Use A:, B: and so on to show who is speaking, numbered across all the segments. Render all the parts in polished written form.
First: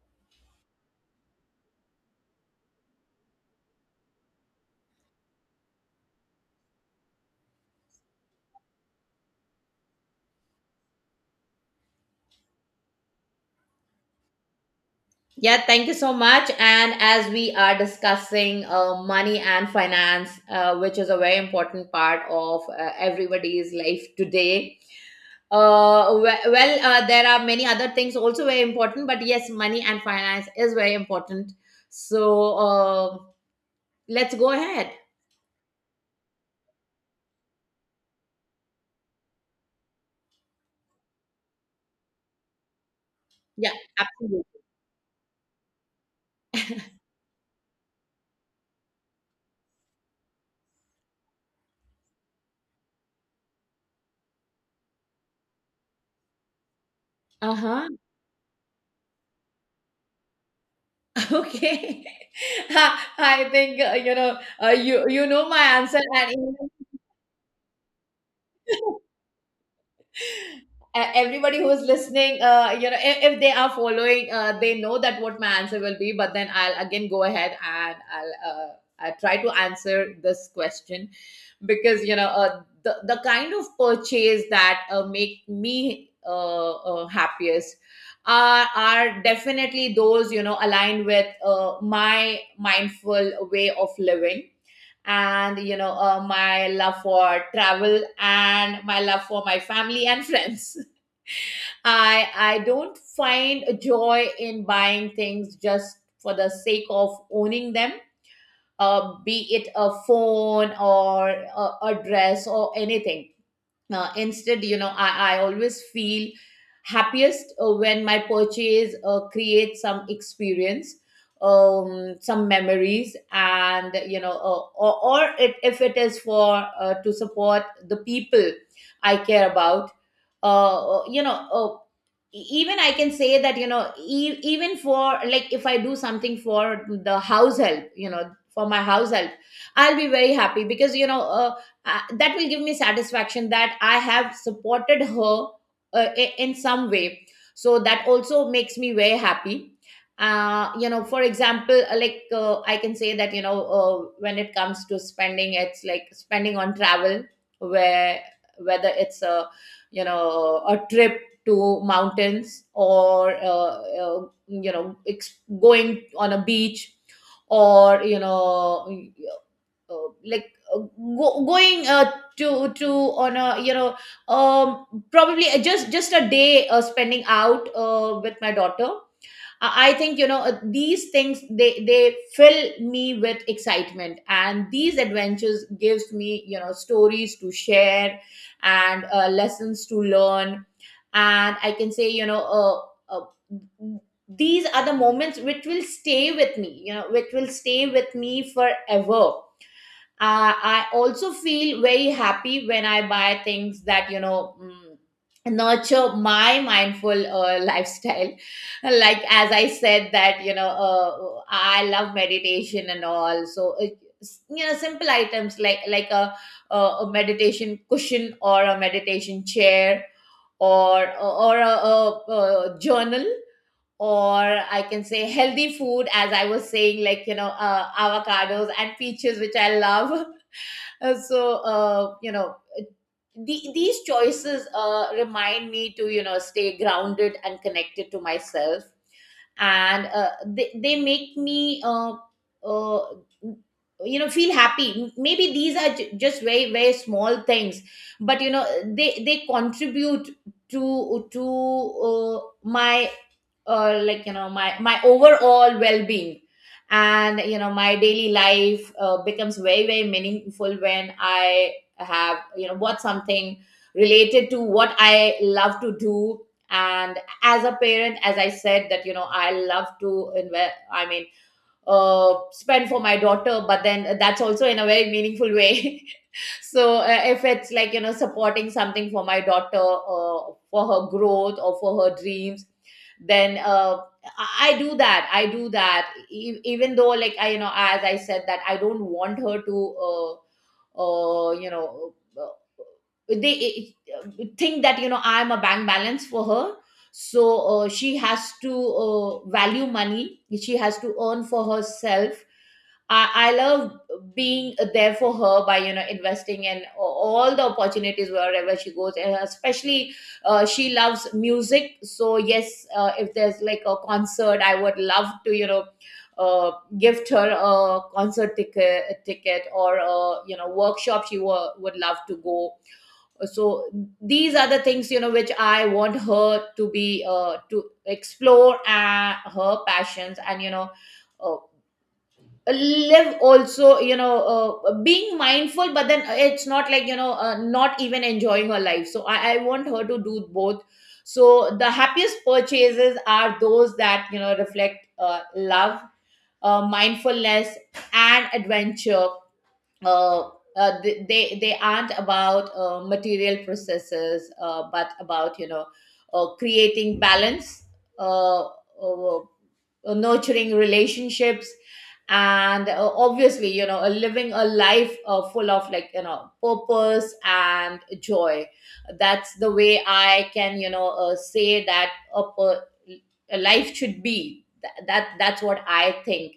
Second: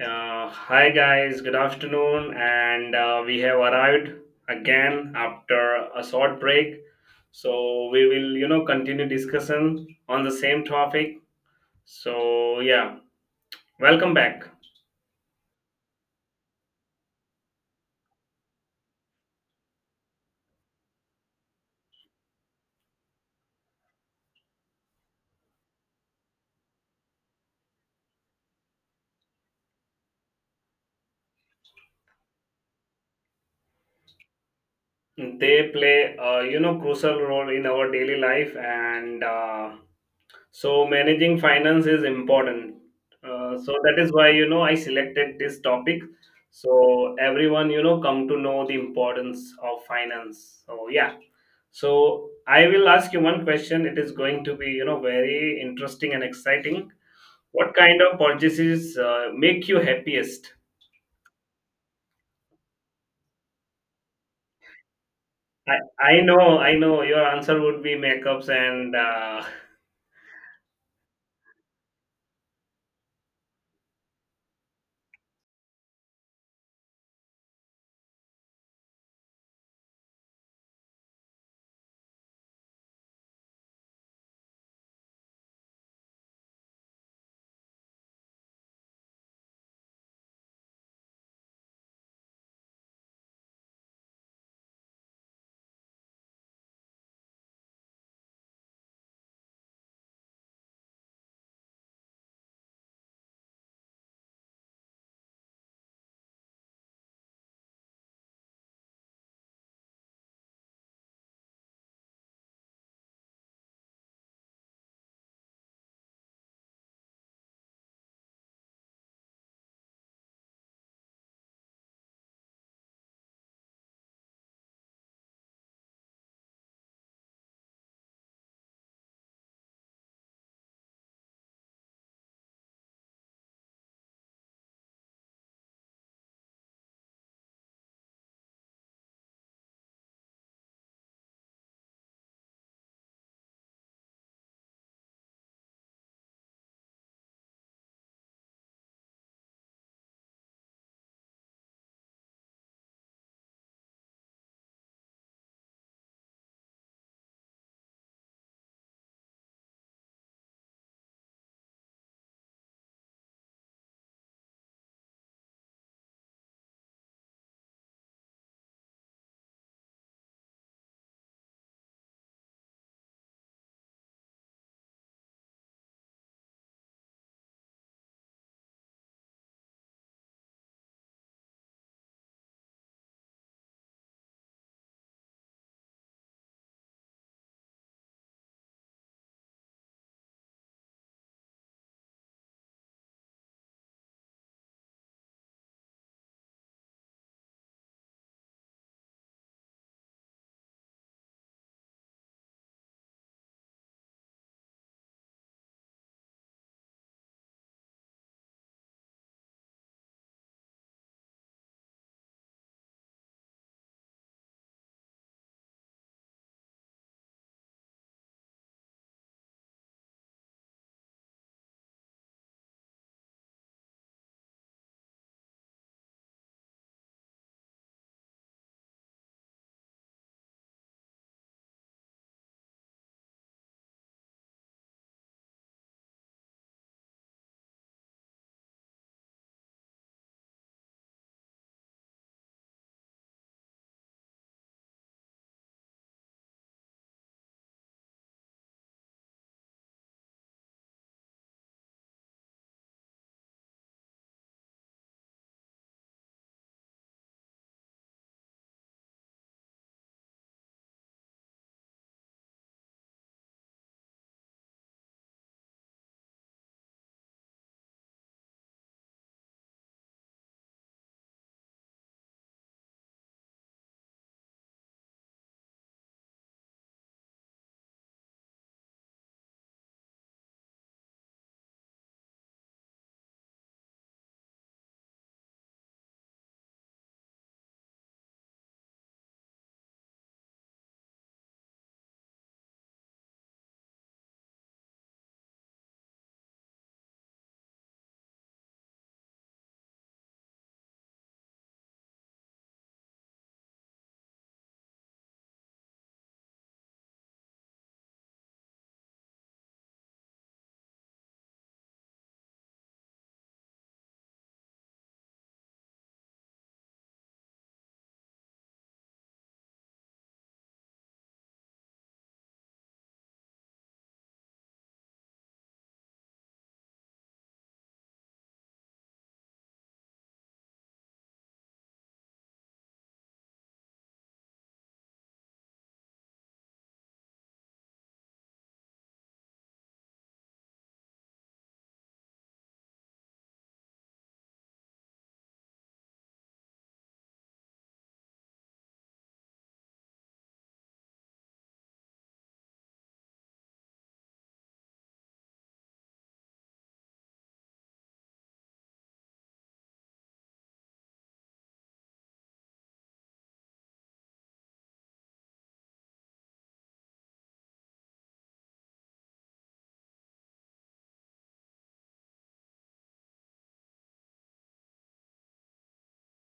A: Hi guys, good afternoon, and we have arrived again after a short break. So we will, you know, continue discussion on the same topic. So yeah, welcome back.
B: Yeah, thank you so much. And as we are discussing money and finance, which is a very important part of everybody's life today, there are many other things also very important, but yes, money and finance is very important. So let's go ahead.
A: They play, a you know, crucial role in our daily life, and so managing finance is important.
B: Yeah,
A: So that is why
B: absolutely.
A: you know I selected this topic. So everyone, you know, come to know the importance of finance. So yeah, so I will ask you one question. It is going to be, you know, very interesting and exciting.
B: Uh
A: What
B: huh.
A: kind of purchases make you happiest?
B: Okay. I think you know my
A: I,
B: answer,
A: I
B: and
A: know, I know. Your answer would be makeups, and
B: everybody who's listening if they are following they know that what my answer will be, but then I'll again go ahead and I try to answer this question because you know the kind of purchase that make me happiest are definitely those you know aligned with my mindful way of living, and you know my love for travel and my love for my family and friends. I don't find a joy in buying things just for the sake of owning them, be it a phone or a dress or anything. Uh, instead you know I always feel happiest when my purchase creates some experience, um, some memories, and you know or if it is for to support the people I care about. uh uh, you know uh, Even I can say that you know even for, like, if I do something for the house help, you know, for my house help, I'll be very happy because you know that will give me satisfaction that I have supported her in some way. So that also makes me very happy. Uh, you know, for example, I can say that, you know, when it comes to spending, it's like spending on travel, where whether it's a, you know, a trip to mountains, or you know going on a beach, or you know going to on a, you know, um, probably just a day spending out with my daughter. I think, you know, these things, they fill me with excitement, and these adventures gives me, you know, stories to share and lessons to learn. And I can say, you know, uh, these are the moments which will stay with me, you know, which will stay with me forever. Uh, I also feel very happy when I buy things that you know nurture my mindful lifestyle. Like, as I said, that you know I love meditation and all. So you know, simple items, like a a meditation cushion or a meditation chair, or a journal, or I can say healthy food, as I was saying, like, you know, avocados and peaches, which I love. You know, these choices remind me to, you know, stay grounded and connected to myself. And they make me, uh, you know, feel happy. Maybe these are just very, very small things, but, you know, they contribute to my my overall well-being. And you know my daily life becomes very, very meaningful when I have, you know, bought something related to what I love to do. And as a parent, as I said, that you know I love to invest, I mean, spend for my daughter, but then that's also in a very meaningful way. So if it's like, you know, supporting something for my daughter for her growth or for her dreams, then I do that. I do that. Even though, like, I, you know, as I said, that I don't want her to you know uh, they think that you know I am a bank balance for her, so she has to value money, she has to earn for herself. I love being there for her by, you know, investing in all the opportunities wherever she goes, and especially she loves music. So yes, if there's like a concert, I would love to, you know, uh, gift her a concert ticket, or a, you know, workshop she would love to go. So these are the things, you know, which I want her to be to explore her passions, and you know uh, live also, you know, being mindful, but then it's not like you know not even enjoying her life. So I want her to do both. So the happiest purchases are those that you know reflect love, mindfulness, and adventure. uh, they aren't about material processes, but about, you know, creating balance, uh, uh, nurturing relationships, and obviously, you know, living a life full of, like, you know, purpose and joy. That's the way I can, you know, say that a, per- a life should be. That that's what I think.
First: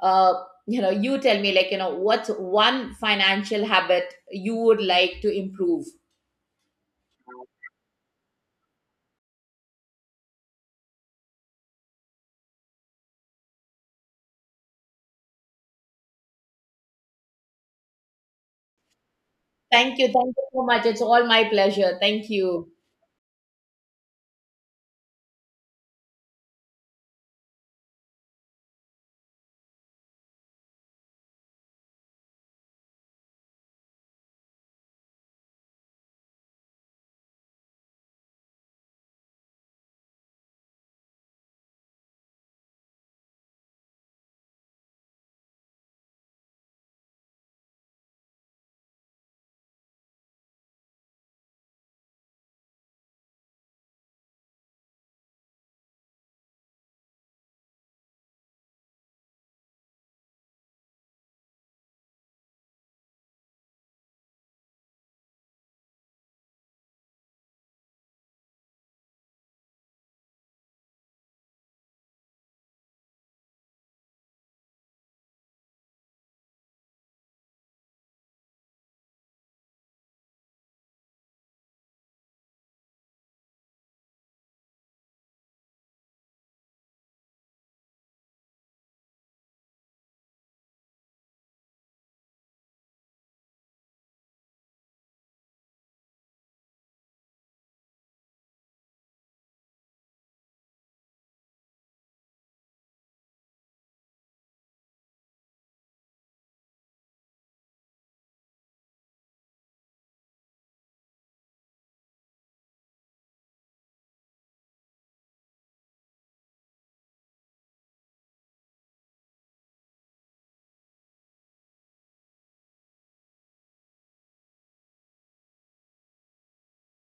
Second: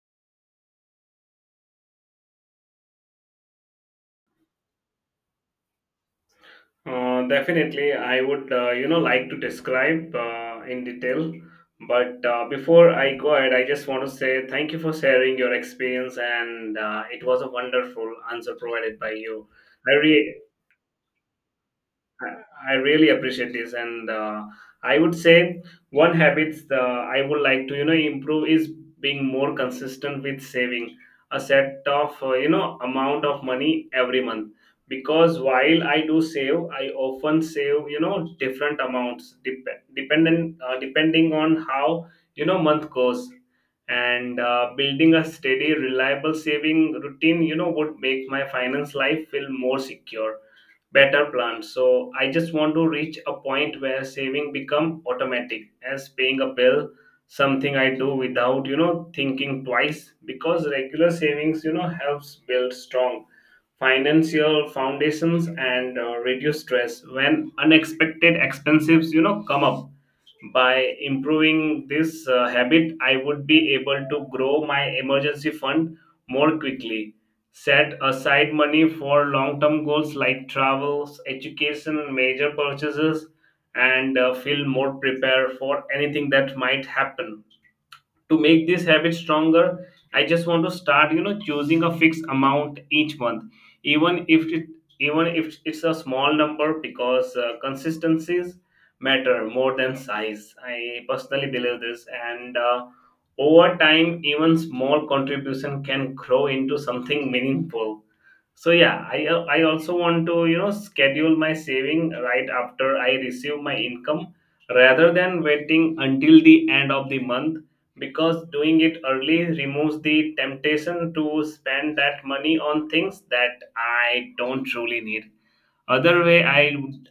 B: uh, you know, you tell me, like, you know, what's one financial habit you would like to improve.
A: definitely, I would, you know, like to describe in detail. But before I go ahead, I just want to say thank you for sharing your experience, and it was a wonderful answer provided by you. I,
B: Thank you, thank
A: re-
B: you so much, it's all my pleasure, thank you.
A: I really appreciate this, and I would say one habits the I would like to you know improve is being more consistent with saving a set of you know amount of money every month, because while I do save, I often save you know different amounts dep- dependent depending on how you know month goes. And building a steady reliable saving routine you know would make my finance life feel more secure, better plans. So I just want to reach a point where saving become automatic as paying a bill, something I do without, you know, thinking twice, because regular savings, you know, helps build strong financial foundations and reduce stress when unexpected expenses, you know, come up. By improving this habit, I would be able to grow my emergency fund more quickly, set aside money for long term goals like travels, education, major purchases, and feel more prepared for anything that might happen. To make this habit stronger, I just want to start you know choosing a fixed amount each month, even if it even if it's a small number, because consistencies matter more than size. I personally believe this, and over time even small contribution can grow into something meaningful. So yeah, I also want to you know schedule my saving right after I receive my income, rather than waiting until the end of the month, because doing it early removes the temptation to spend that money on things that I don't truly need. Other way, i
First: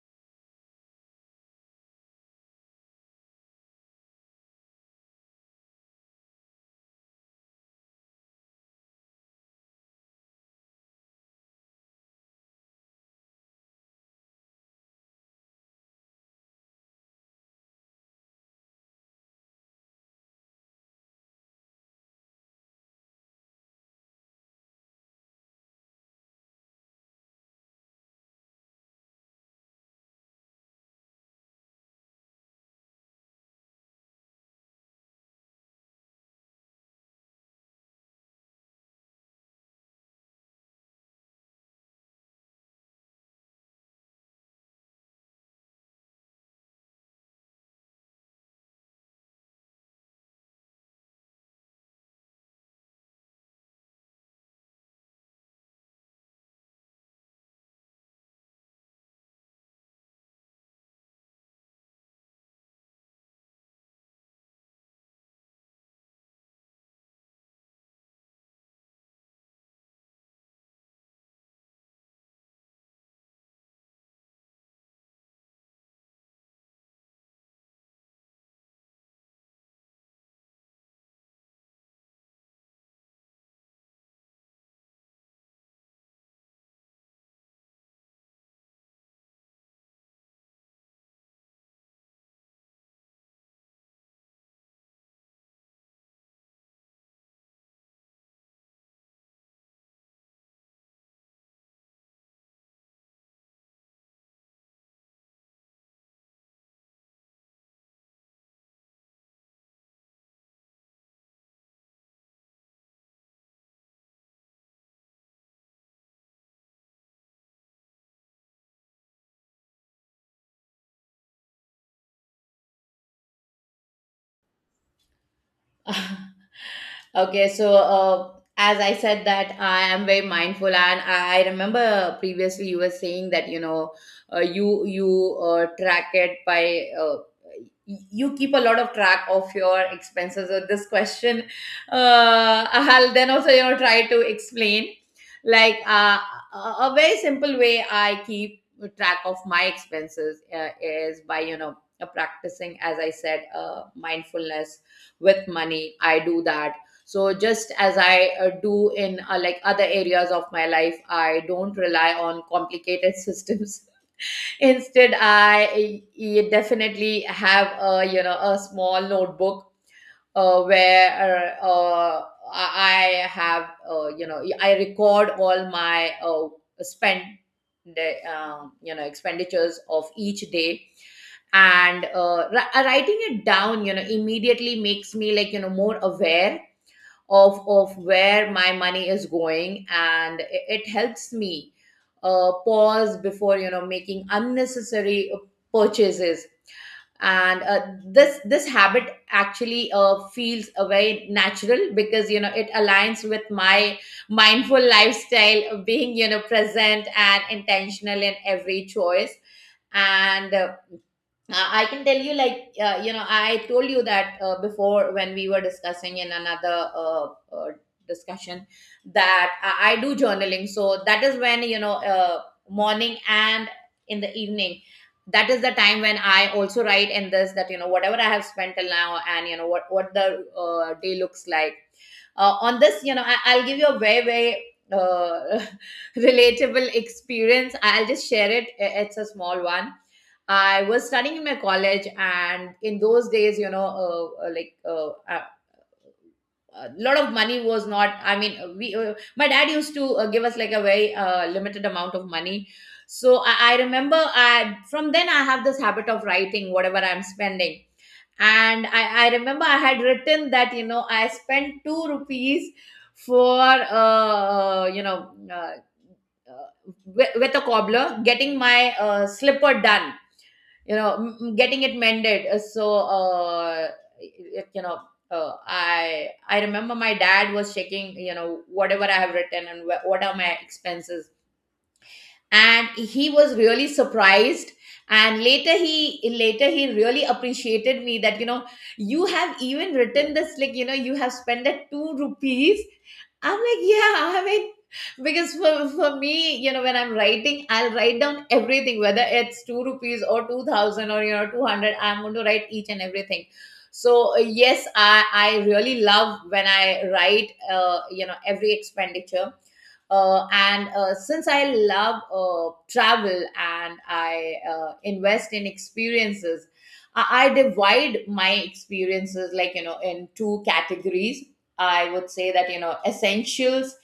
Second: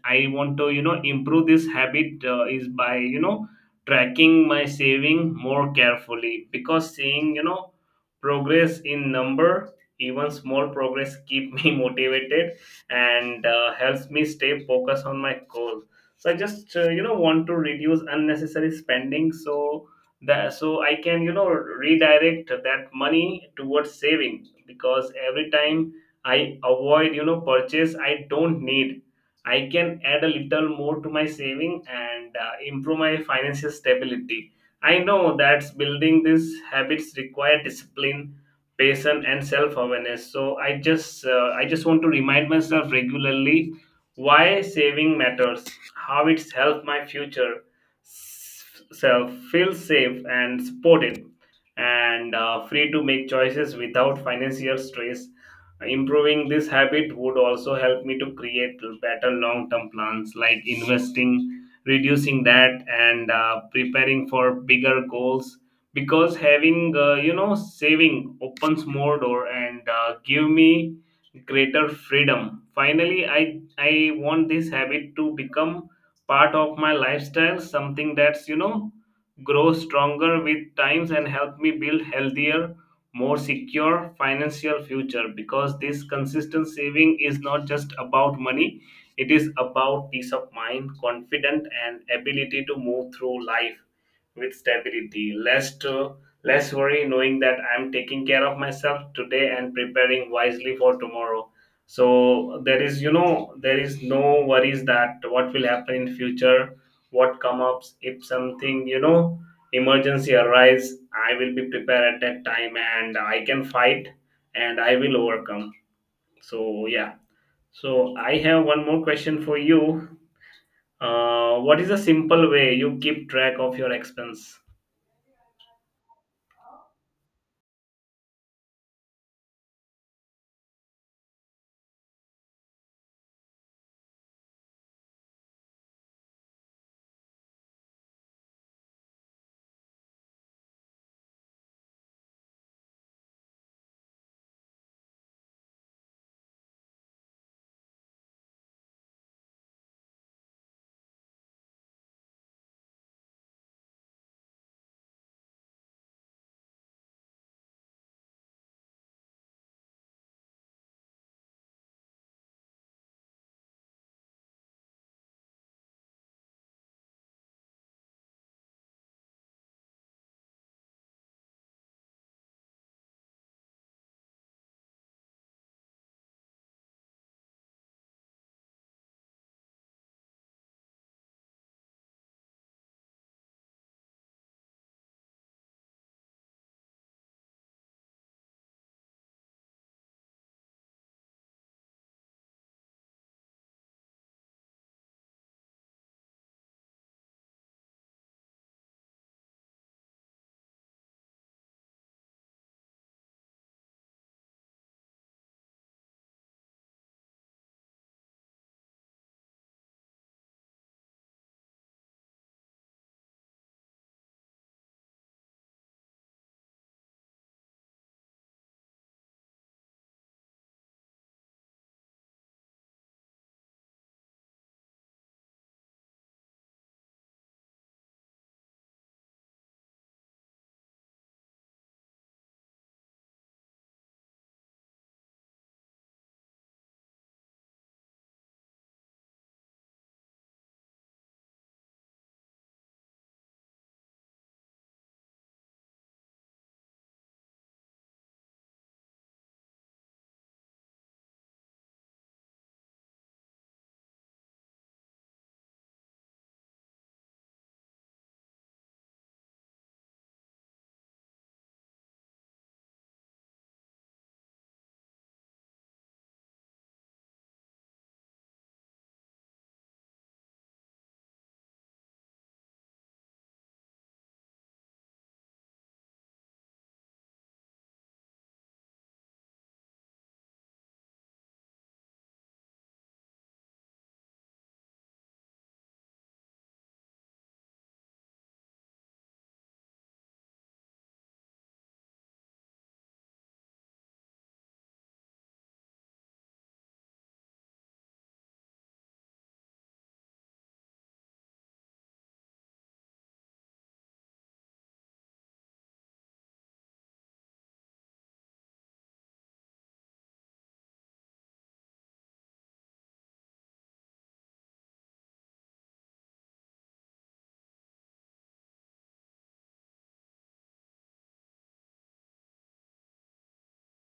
A: i want to you know improve this habit is by you know tracking my saving more carefully, because seeing you know progress in number, even small progress keep me motivated, and helps me stay focused on my goal. So I just you know want to reduce unnecessary spending so that, so I can you know redirect that money towards saving, because every time I avoid, you know, purchase I don't need, I can add a little more to my saving and improve my financial stability. I know that building these habits require discipline, patience, and self-awareness. So I just want to remind myself regularly why saving matters, how it's helped my future self feel safe and supported, and free to make choices without financial stress. Improving this habit would also help me to create better long term plans like investing, reducing debt, and preparing for bigger goals. Because having, you know, saving opens more door and give me greater freedom. Finally, I want this habit to become part of my lifestyle, something that's, you know, grow stronger with times and help me build healthier, more secure financial future, because this consistent saving is not just about money, it is about peace of mind, confident, and ability to move through life with stability, less worry, knowing that I'm taking care of myself today and preparing wisely for tomorrow. So there is you know there is no worries that what will happen in future, what come ups if something you know emergency arise, I will be prepared at that time and I can fight, and I will overcome. So yeah, so I have one more question for you. What is a simple way you keep track of your expense?
B: Okay, so as I said, that I am very mindful, and I remember previously you were saying that you know you track it by you keep a lot of track of your expenses. So this question, I'll then also, you know, try to explain, like, a a very simple way I keep track of my expenses is by, you know, practicing, as I said, mindfulness with money. I do that. So just as I do in, like, other areas of my life, I don't rely on complicated systems. Instead, I definitely have a, you know, a small notebook where I I have, you know, I record all my spend, you know, expenditures of each day, and writing it down, you know, immediately makes me, like, you know, more aware of where my money is going, and it helps me pause before, you know, making unnecessary purchases. And this habit actually feels very natural because you know it aligns with my mindful lifestyle of being, you know, present and intentional in every choice. And I can tell you, like, you know, I told you that before, when we were discussing in another uh, discussion, that I do journaling. So that is when, you know, morning and in the evening, that is the time when I also write in this that, you know, whatever I have spent till now and, you know, what the day looks like. On this, you know, I'll give you a very, very uh, relatable experience. I'll just share it. It's a small one. I was studying in my college, and in those days, you know, a lot of money was not. I mean, we my dad used to give us like a very limited amount of money. So I remember, I from then I have this habit of writing whatever I'm spending, and I remember I had written that, you know, I spent two rupees for with a cobbler getting my slipper done, you know, getting it mended. It, you know, I remember my dad was checking, you know, whatever I have written and what are my expenses. And he was really surprised, and later he really appreciated me that, you know, you have even written this, like, you know, you have spent that two rupees. I'm like, yeah, I mean, because for me, you know, when I'm writing, I'll write down everything whether it's two rupees or 2,000, or you know, 200, I'm going to write each and everything. So yes, I really love when I write you know, every expenditure and since I love travel and I invest in experiences, I divide my experiences, like, you know, in two categories. I would say that, you know, essentials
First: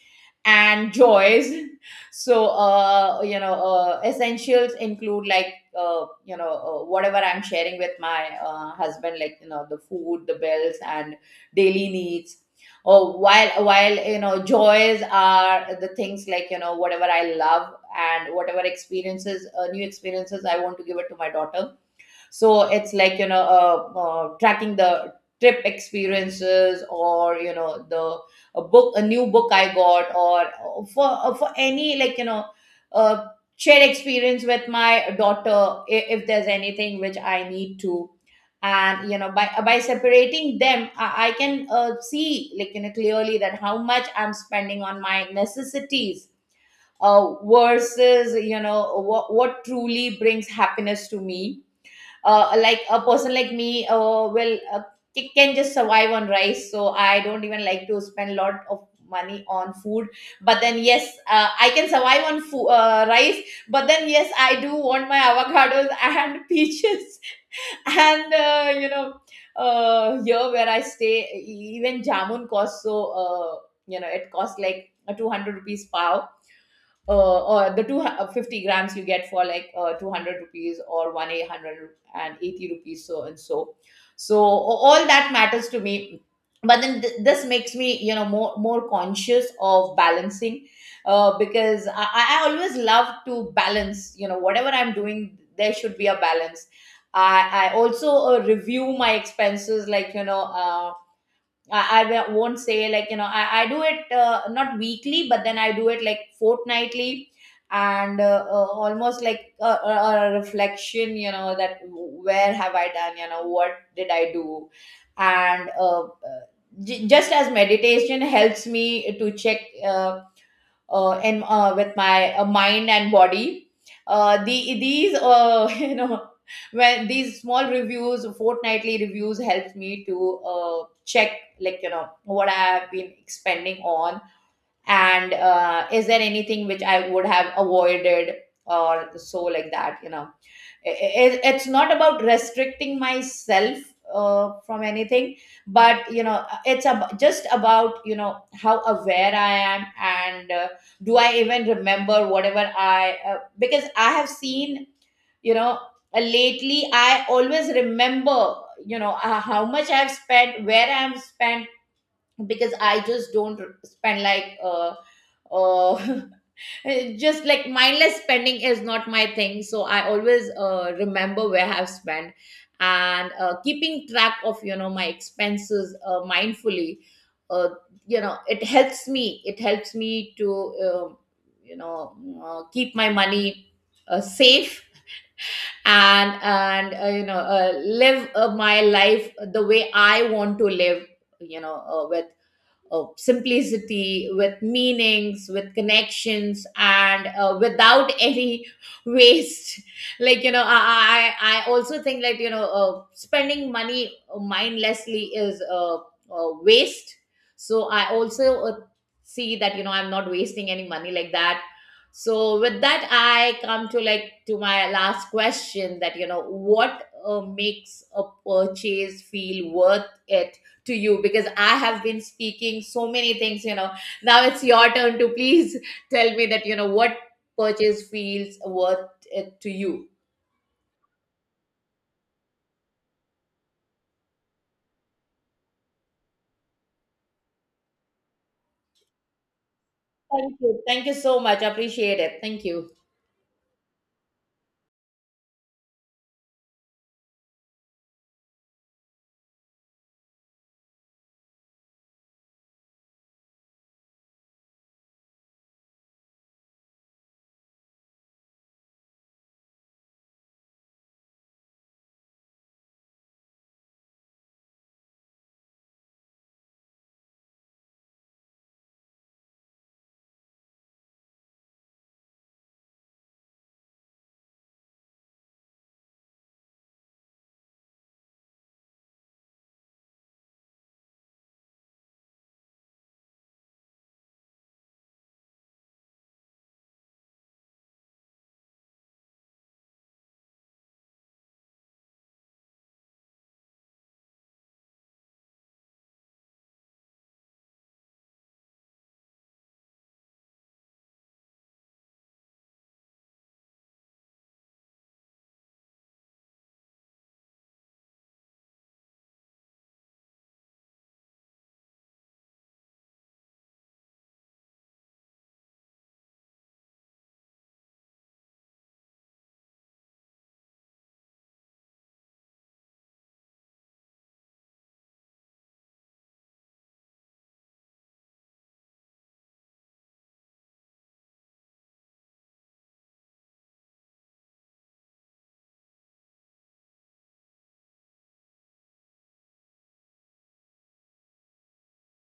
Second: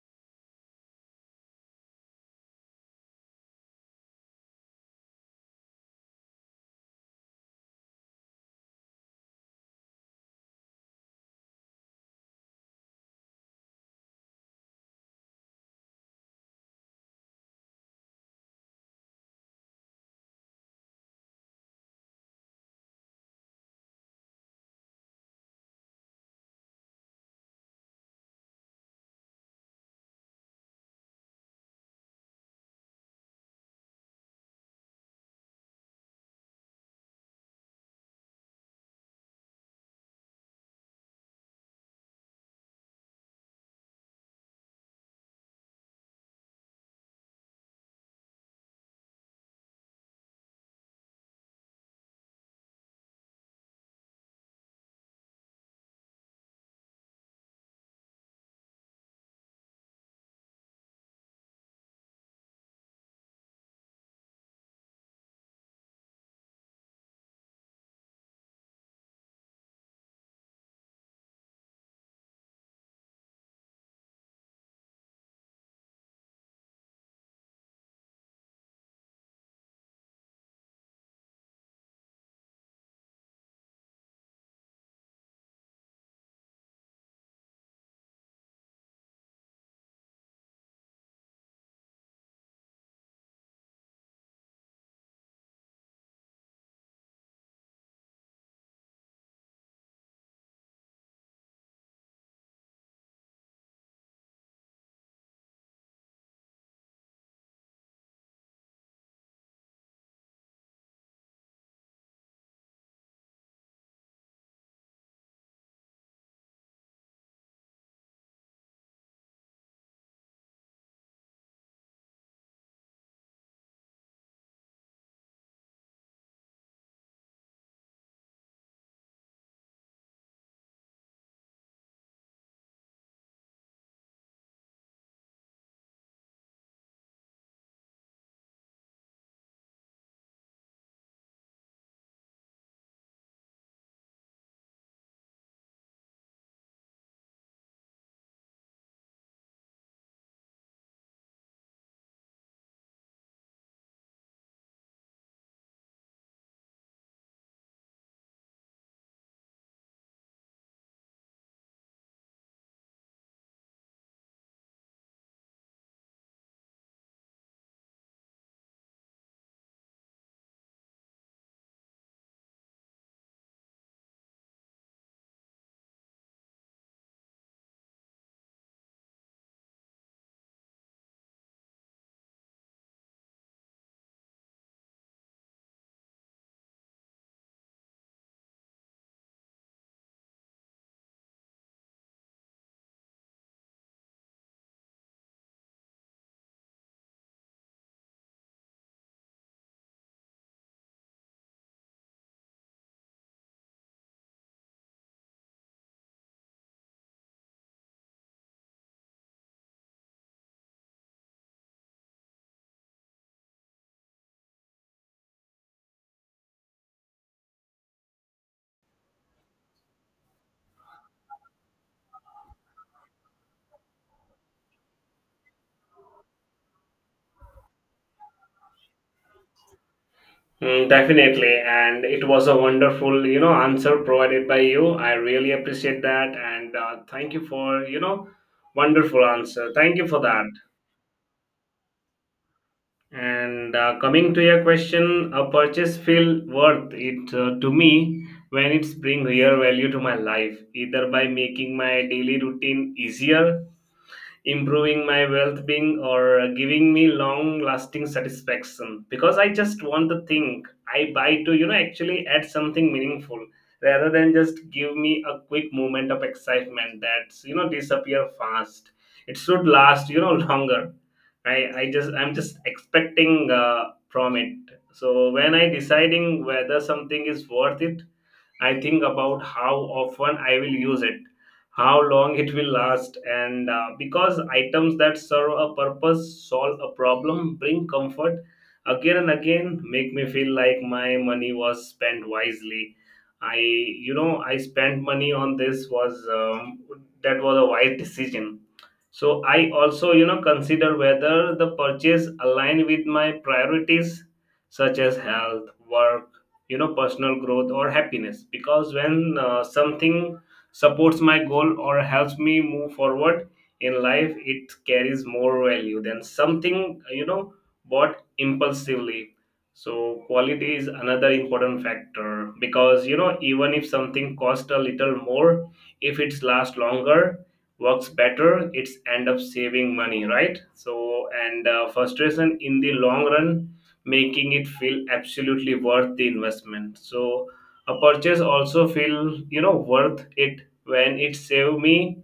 B: and joys. So, essentials include like, whatever I'm sharing with my husband, like, the food, the bills, and daily needs. Oh, while joys are the things, like, whatever I love, and whatever experiences, new experiences, I want to give it to my daughter. So it's like, tracking the trip experiences, or, you know the a book a new book I got, or for any, like, uh, shared experience with my daughter, if there's anything which I need to. And by by separating them, I can see, like, clearly, that how much I'm spending on my necessities, versus, what truly brings happiness to me. Like a person like me will can just survive on rice, so I don't even like to spend a lot of money on food. But then, yes, I can survive on rice. But then, yes, I do want my avocados and peaches. And, here where I stay, even jamun costs, so, uh, it costs like a 200 rupees pow. Or the two, 50 grams you get for, like, 200 rupees, or one, eight hundred and eighty rupees, so and so. So all that matters to me. But then this makes me, more conscious of balancing, because I always love to balance, whatever I'm doing there should be a balance. I also review my expenses, like, you know. I won't say, like, I do it, not weekly, but then I do it, like, fortnightly. And almost like a reflection, that, where have I done, what did I do. And just as meditation helps me to check, uh, and with my mind and body. These when these small reviews, fortnightly reviews, helps me to check, like, what I have been expending on, and is there anything which I would have avoided, or so, like that. I- it's not about restricting myself from anything, but just about, how aware I am, and do I even remember whatever I, because I have seen. you know Lately I always remember, how much I've spent, where I've spent, because I just don't spend like uh just, like, mindless spending is not my thing. So I always remember where I've spent, and keeping track of, my expenses, mindfully. Uh, it helps me. It helps me to uh, you know keep my money safe, and live my life the way I want to live. With simplicity, with meanings, with connections, and without any waste. Like, I also think that, spending money mindlessly is waste. So I also see that, I'm not wasting any money like that. So with that, I come to, like, to my last question, that, what makes a purchase feel worth it to you, because I have been speaking so many things. Now it's your turn to please tell me that, what purchase feels worth it to you.
A: Mm, definitely, and it was a wonderful you know answer provided by you. I really appreciate that, and thank you for you know wonderful answer, thank you for that.
B: Thank you. Thank you so much. I appreciate it. Thank you.
A: And coming to your question, a purchase feel worth it to me when it's bring real value to my life, either by making my daily routine easier, improving my well being, or giving me long lasting satisfaction. Because I just want the thing I buy to, you know, actually add something meaningful rather than just give me a quick moment of excitement that's, you know, disappear fast. It should last, you know, longer. I just I'm just expecting from it. So when I deciding whether something is worth it, I think about how often I will use it, how long it will last, and because items that serve a purpose, solve a problem, bring comfort again and again, make me feel like my money was spent wisely. I, you know, I spent money on this was that was a wise decision. So I also, you know, consider whether the purchase align with my priorities such as health, work, you know, personal growth or happiness, because when something supports my goal or helps me move forward in life, it carries more value than something you know bought impulsively. So quality is another important factor, because you know even if something costs a little more, if it's lasts longer, works better, it's end up saving money, right? So and frustration in the long run, making it feel absolutely worth the investment. So a purchase also feel you know worth it when it save me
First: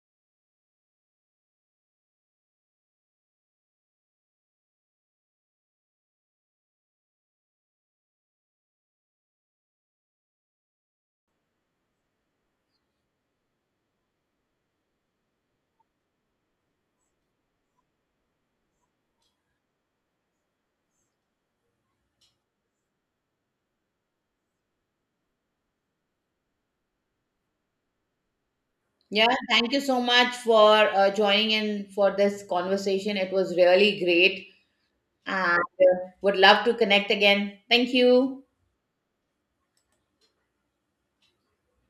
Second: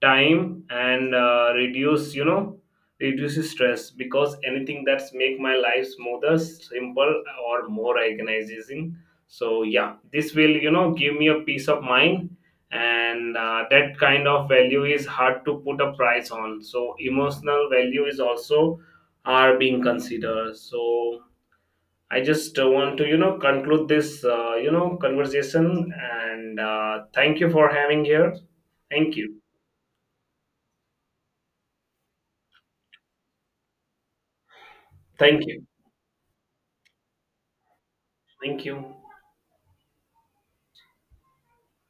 A: time and reduce you know reduces stress, because anything that's make my life smoother, simple, or more organizing. So yeah, this will you know give me a peace of mind, and that kind of value is hard to put a price on. So emotional value is also are being considered. So I just want to, you know, conclude this, you know, conversation, and thank you for having here. Thank
B: Yeah,
A: you.
B: thank you so much for joining in for this conversation. It was really great,
A: Thank
B: and
A: you.
B: would love to connect again. Thank you.
A: Thank you.